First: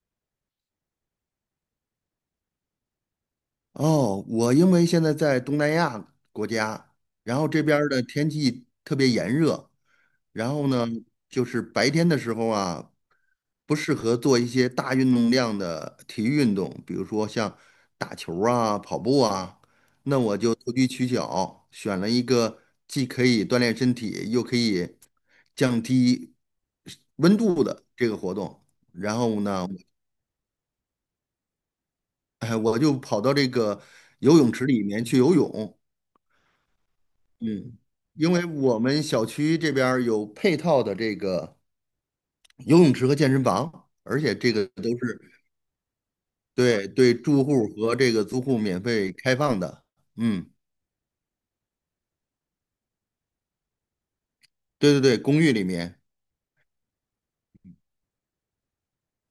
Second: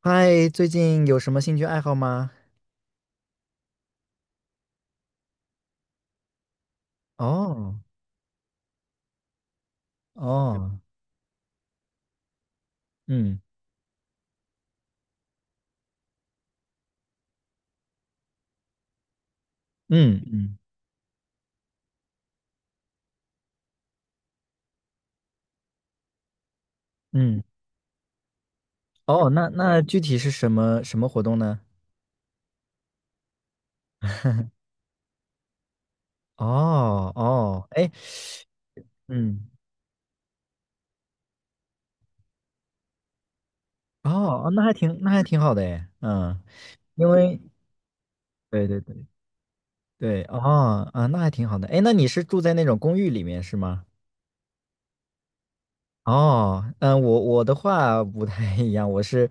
嗨，最近有什么兴趣爱好吗？哦，我因为现在在东南亚国家，然后这边哦，儿的天气特别炎热，然后哦，呢，就是白天的时候啊，嗯不适合做一些大运动量的体育运动，比如说像打球儿啊、跑步啊，那嗯我就嗯投机取巧，选了一个既可以锻炼身体，又可以降低温嗯，度的这个活动，然哦，后那呢，那具体是什么活动呢？哎，我就跑到这个游泳池里面去游泳。哦哦，嗯，哎，因为我们小嗯，区这边儿有配套的这个游泳池和健身房，而且哦，这那个还都挺那是还挺好的哎，嗯，对因对为住户和这个租户对对免对费开放的。对，嗯，哦啊，那还挺好的。哎，那你是住在那种公寓里面是吗？对对对，公寓里面，哦，嗯，我的话不太一样，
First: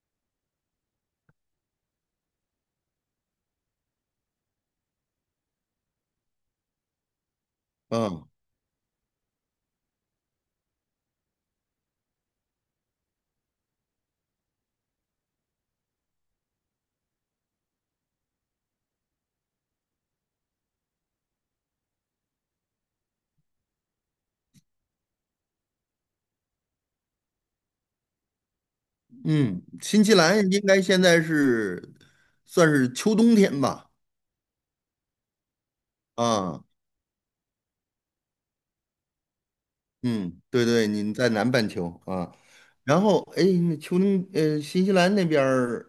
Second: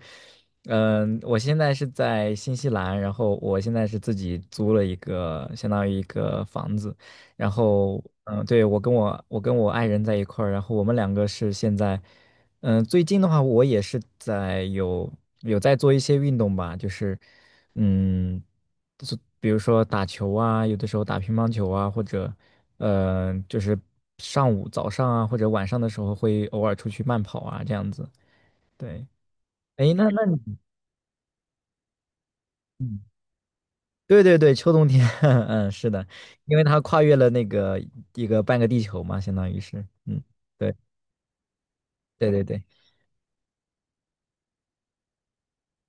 嗯，我现在是在新西兰，然后我现在是自己租了一个，相当于一个房子，然后，嗯嗯，对，我跟我爱人在一块儿，然后我们两个是现在，嗯，最近的话，我也是有在做一些运动吧，就是，嗯。就是比如说打球啊，有的时候打乒乓球啊，或者，就是上午、早上啊，或者晚上的时候会偶尔出去慢跑啊，这样子。对，嗯，哎，新那西那你兰应该现在是算是秋冬天吧？对对对，秋冬天，嗯，是的，因为啊，它跨越了那个一个半个地球嘛，相当于是，嗯，嗯，对对对，您在南半球对啊，对对，然后哎，那秋冬新西兰那边儿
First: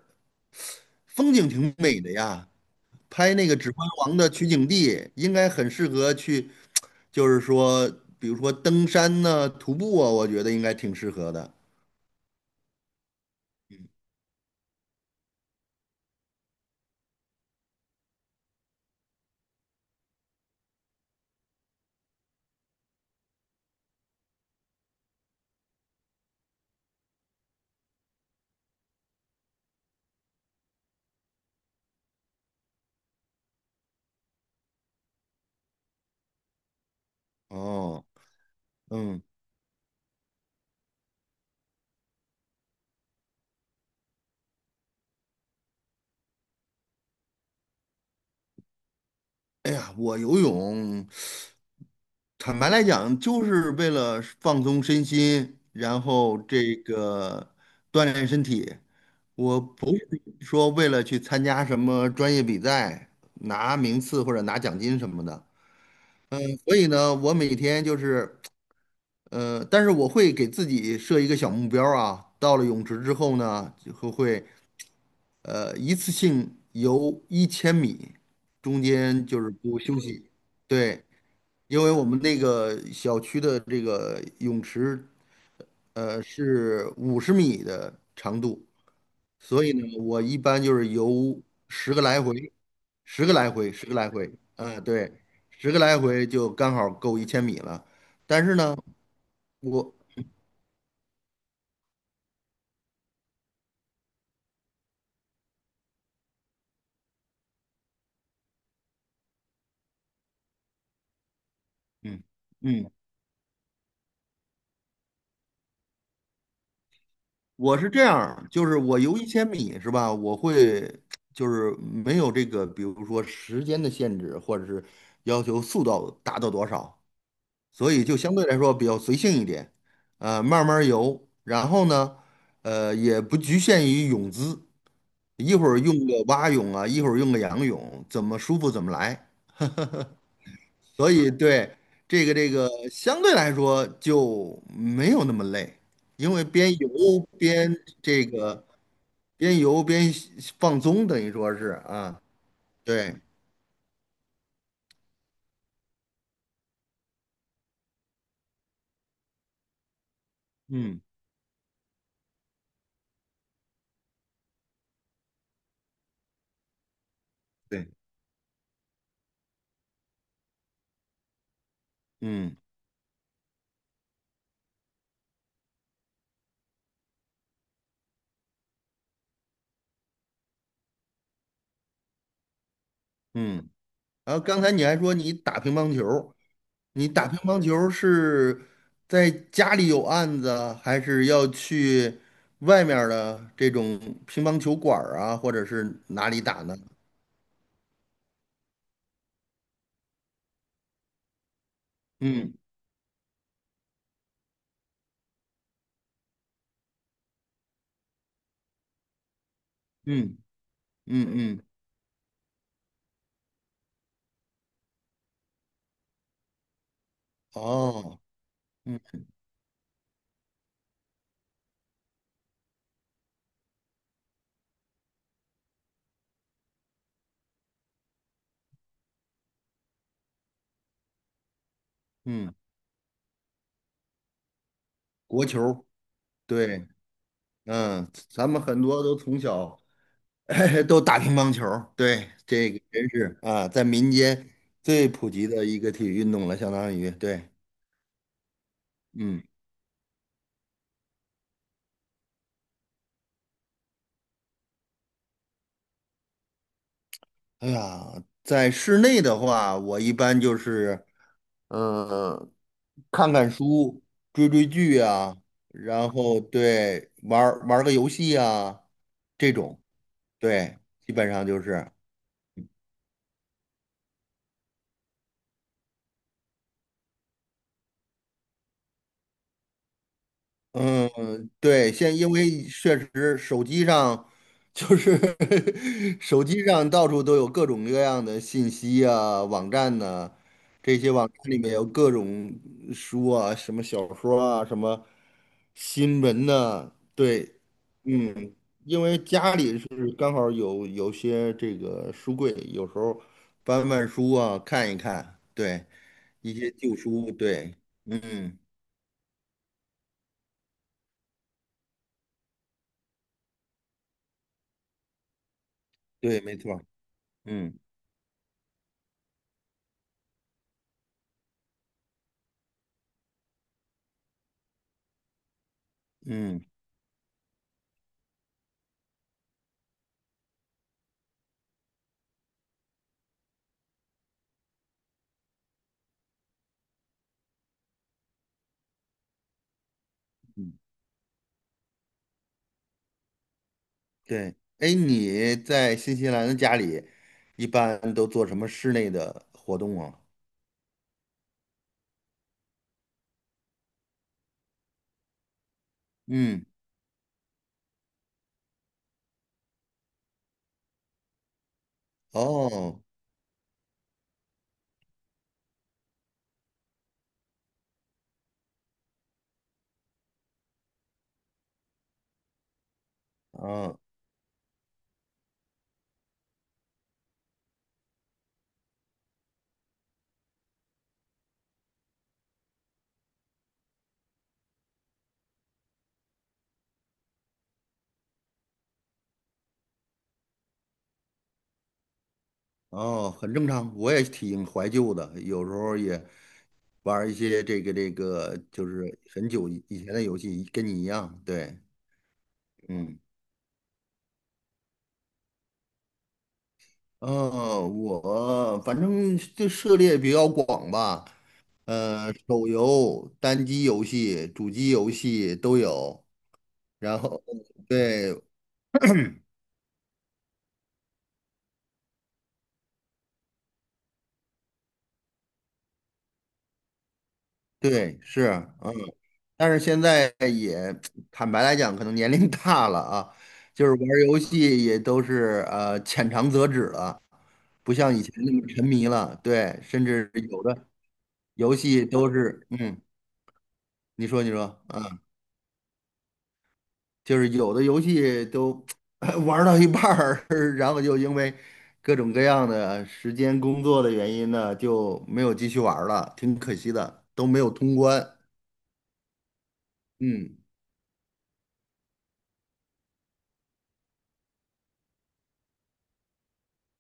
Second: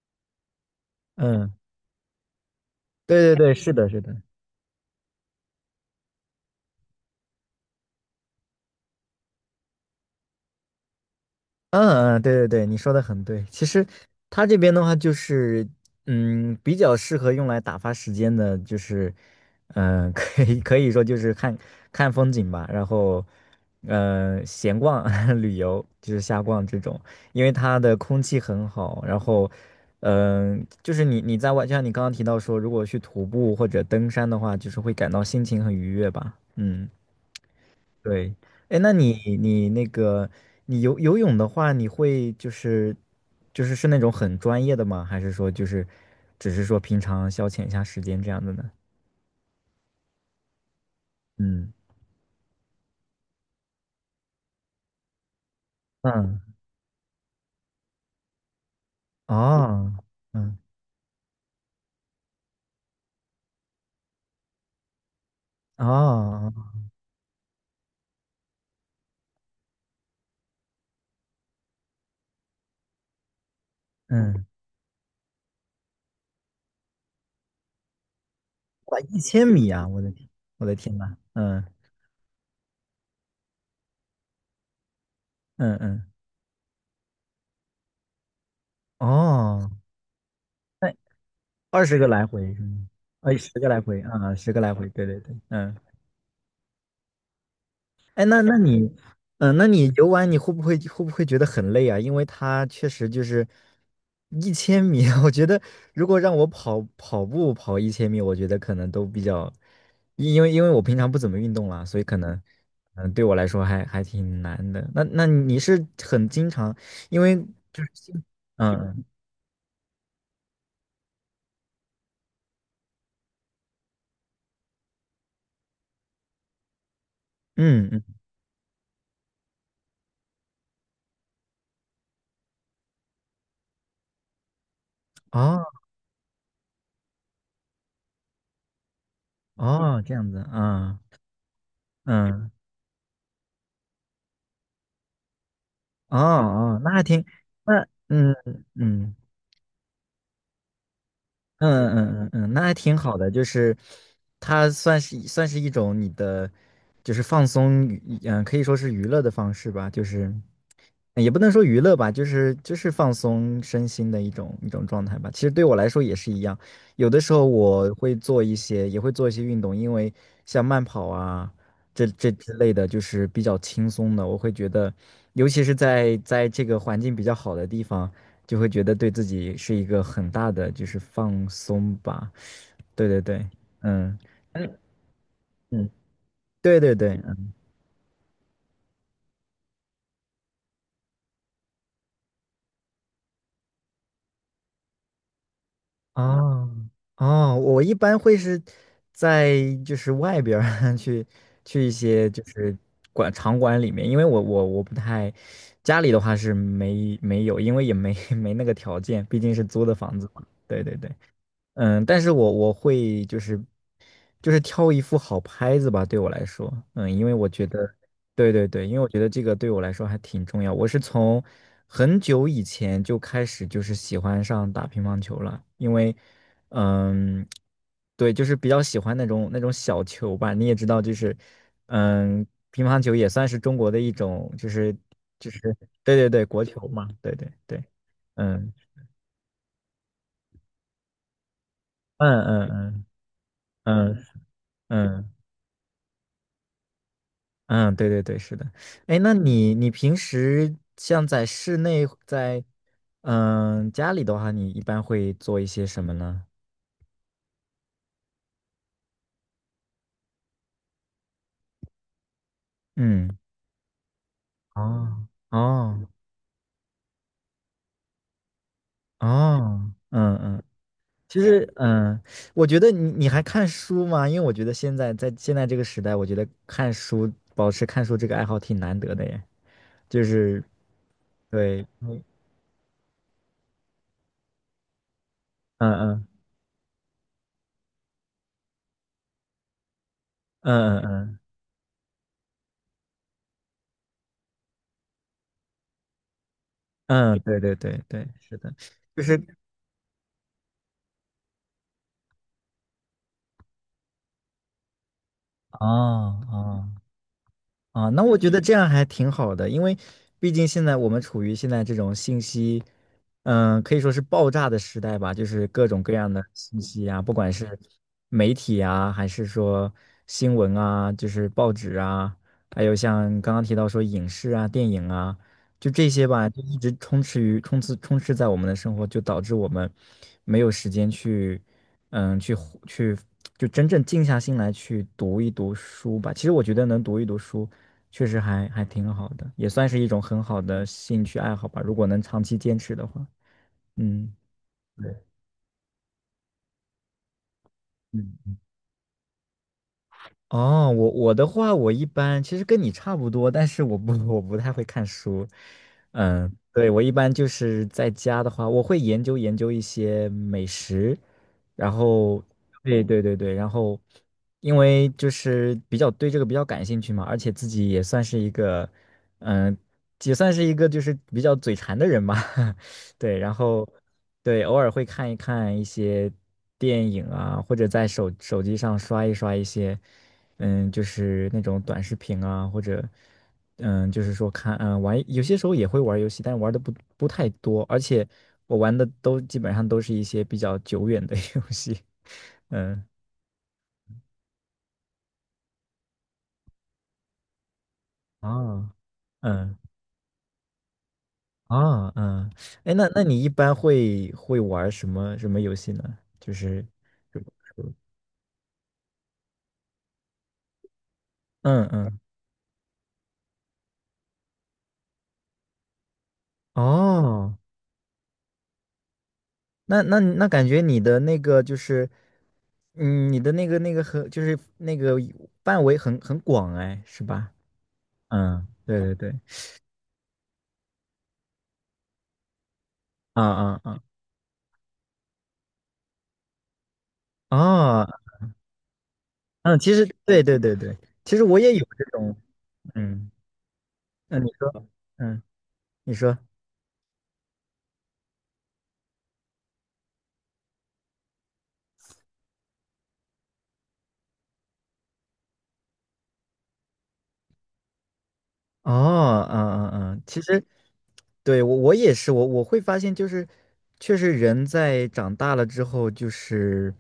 风景嗯，挺美的呀，拍对对那对，个《指是环的，是王》的，的取景地，应该很适合去，就是说，比如说登山呢、徒步啊，我觉得应该挺适合的。嗯嗯，对对对，你说的很对。其实它这边的话，就是嗯，比较适合用来打发时间的，就是可以说就是看看风景吧，然后闲逛 旅游，就是瞎逛这种。因为它的空气很好，然后就是你在外，就像你刚刚提到说，如果去徒步或者登山的话，就是会感到心情很愉悦吧。嗯哦，对，哎，那你嗯，你那个你游泳的话，你会就是是那种很专业的吗？还是说就是只是说平常消遣一下时间这样的呢？哎呀，我游泳，嗯坦白来讲，就是为了放松身心，然后嗯这个锻炼身体。我不哦是嗯说为了去参加什么专业比赛，拿名次或者拿奖金什么的。哦所以呢，我每天就是但是我会给自己设一个小目标儿啊，到了泳池之后呢，就会嗯，会呃一次性游一千米，中哇，一间就千是米不啊！休我的天，息。我的天对，呐，嗯因为我们那个小区的这个泳池，嗯嗯，是50米的长度，所哦，以呢，我一般就是那游二十十个个来来回，回是吗？十个哎，来十个回，来十个回来回，啊，十个来嗯，回，对对，对对，十嗯个来回就刚好够一千米了。哎，那但是那 呢，你，那你我游玩你会不会觉得很累啊？因为它确实就是一千米，我觉得如果让我跑步跑一千米，我觉得可能都比较，因为我平常不怎么运动啦，所以可嗯能，嗯。对我来说还挺难的。那你是很经常，因为我就是是这样新儿就是我嗯游一千米是吧？我会就是没有这个，比如说时间的限制，或者是要求速度达到多少，嗯所嗯，以就相对来说比较随性一点，慢慢儿游。然后呢，也不局限于泳姿，一哦会儿用个蛙泳啊，一会儿用个仰泳，怎么舒服怎么来。哦，这样子啊，所以对这个这嗯个相对来说就没有那么累，哦因为哦，那还挺，边那这嗯个。嗯。边游边放松，等于说是嗯啊，嗯嗯嗯，那还挺对，好的，就是它算是一种你的，就是放松可以说是娱乐的方式吧，就是。嗯，也不能说娱乐吧，就是放松身心的一种状态吧。其实对我来说也是一样，有的时候对，我会做一些，也会做一些运动，因为像慢跑啊，这之嗯类的，就是比较轻松的。我会觉得，尤其是在这个环境比较好的地方，就会觉得对自己是一个很大的就是放松吧。对对对，嗯。嗯然后刚才嗯你还说嗯，对对你对，打乒乓球是在家里有案子，还是要去外面儿的这种乒乓球馆儿啊，或者是哪里打哦呢？哦，我一般会是在就是外边儿 去一些就嗯是场馆里面，因为我不太家里的话是没有，因为也没 没那个条件，毕竟是租的房子嗯嘛。对对对。嗯嗯，嗯，但是我会就是挑一副好拍子吧，对我来说，嗯，因为我觉得，哦，对对对，因为嗯我觉得这个对我来说还挺重要。我是从很久以前就开始就是喜欢上打乒乓球了，因为，嗯，对，就是比较喜欢那种小球吧。你也知道，就是嗯，嗯，乒乓球也算是中国的一种，就是国就是球对对对，国球对，嘛，对对对，嗯，咱们嗯很多都从小 都打乒乓球儿对，嗯这个嗯真是啊，在民嗯间嗯最普嗯。及的一个体育运动了，相当于对，嗯，对对对，是的。哎，那嗯，你平时像在室内，在家里的话，你一般会做一些什么呢？哎呀，在室内的话，我一般就是嗯，看嗯，看书、追追剧哦啊，哦然后对玩儿玩儿个游戏啊，这种，哦，嗯嗯，对，基本其上就实是，嗯，我觉得你还看书吗？因为我觉得现在这个时代，我觉得看书保持看书这个爱好挺难得的耶。就是嗯、对，对，现在嗯因为确实手机上就是 嗯手机上到处都有各种各样的信息啊，网站呢，嗯这嗯些网站嗯里面有各种书啊，什么小说啊，什么新闻呐，嗯，对，对对对对，嗯，是的，因为就是家里是刚好有些这个书柜，有时候翻翻书啊，看一看，哦对，一些哦。旧书，对，啊，那我觉嗯，得这样还挺好的，因为毕竟现在我们处于现在这种信息，可以说是爆炸的时代吧，就是各种各样对，的没信错息啊，不管是嗯媒体啊，还是说新闻啊，就是报纸啊，还有像刚刚提到说影视啊、电影啊，就这些吧，就嗯一直充斥于充斥充斥在我们的生活，就导致我们没有时间去，嗯，去呼去就真正静下心来去读一读书吧。其实我觉得能读一读书，确实还挺好的，也算是一种很好嗯。的兴趣爱好吧。如果能长期坚持的话，嗯。对，哎，你在新西兰的家里一般都做什嗯么室内的活动啊？哦，我的话，我一般其实跟你差不多，但是我不太会看书。嗯，嗯，对，我一般就是在家的话，我会研究研究一些美食，然后，哦，对对对对，然后，因为就是比较对这个比较感兴趣嘛，而且自己嗯，也算是一个就是比较嘴馋的人吧，对，然后，哦，对，偶尔会看一看一些电影啊，或者在手机上刷一刷一些。嗯，就是那种短视频啊，或者就是说玩，有些时候也会玩游戏，但玩的不太多，而且我玩的都基本上都是一些比较久远的 游戏。嗯哦，很正常。我也挺怀旧的，有时候也玩儿一些这个这个，就啊是很久嗯以前的游戏，跟你一样。对，啊嗯，哎，那嗯，那你一般会玩什么游戏呢？就是哦，我反正这涉猎比较广吧，嗯嗯手游、单机游戏、主机游戏都有。然后，哦对那感觉你的就是，嗯，你的那个很就是范围很广哎，是吧？对，是，嗯，嗯。对对对，但是现在也坦白来讲，可能年龄 大了啊，啊啊就是啊，玩儿游戏也都是浅尝辄止了，不哦，像以前那么沉迷了。嗯，对，其实甚至对对有对的对，其实我也游有这戏都种，是，嗯，嗯，你那说你你说说，啊，嗯，你说。就是有的游戏都 玩儿到一半儿，然后就因为各种各样的时间、工作的原因呢，就没有继续玩儿了，挺可惜的，都没有通关。哦，嗯嗯嗯，其嗯实对我也是，我会发现就是，确实人在长大了之后，就是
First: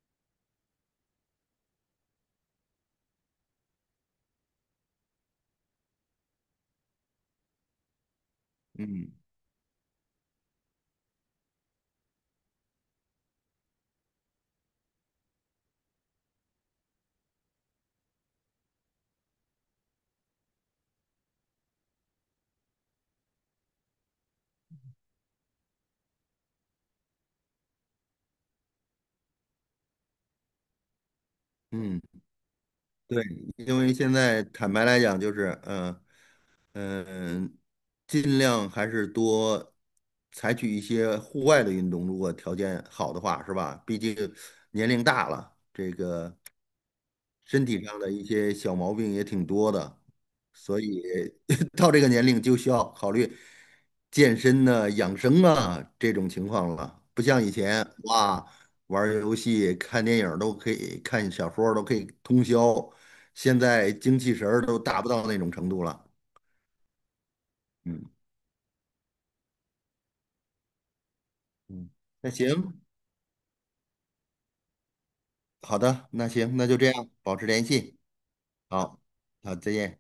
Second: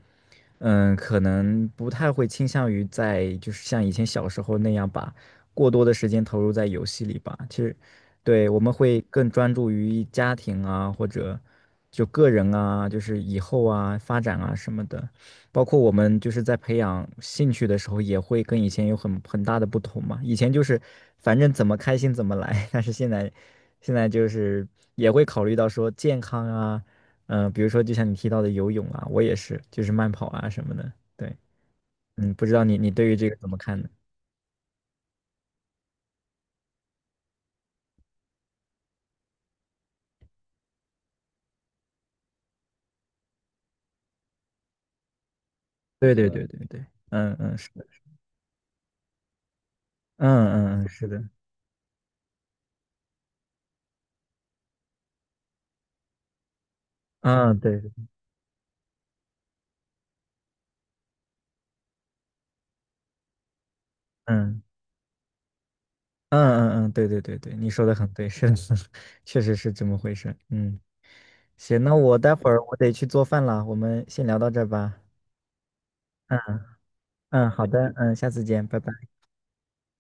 可能不太会倾向于在就是像以前小时候那样把过多的时间投入在游戏里吧。其实，对，我们会嗯更专注于家庭啊，或者就个人啊，就是以后啊发展啊什么的。包括我们就是在培养兴趣的时候，也会跟以前有很大的不同嘛。以前就是反正怎么开心怎么来，但是现在就是也会考虑到说健康啊，比如说就像你提到的游泳啊，我也是，就是慢跑啊什么的。对，嗯。嗯，不知道你对于对，这个怎么因看呢？为现在坦白来讲，就是嗯，呃尽量还是多采取一些户外的运动，如果条件好的话，是吧？毕竟年龄大了，对对对对对，嗯嗯身是体的，上的一些小毛病也挺多的，嗯所嗯嗯以 是的，到这个年龄就需要考虑健身呢、养生啊这种情况了。不像以嗯对，前，哇，玩儿游戏、看电影儿都可以，看小说儿都可以通宵，现在精气神嗯儿都达不到那种程度了。嗯嗯嗯对对对对，你说的嗯很对，是的，确实是这么回事，嗯。行，嗯，那我那待会儿我行，得去做饭了，我们先聊到这儿吧。好的，那嗯行，那就这样，保持嗯，联好的，系。嗯，下次见，拜拜。好，好，再见。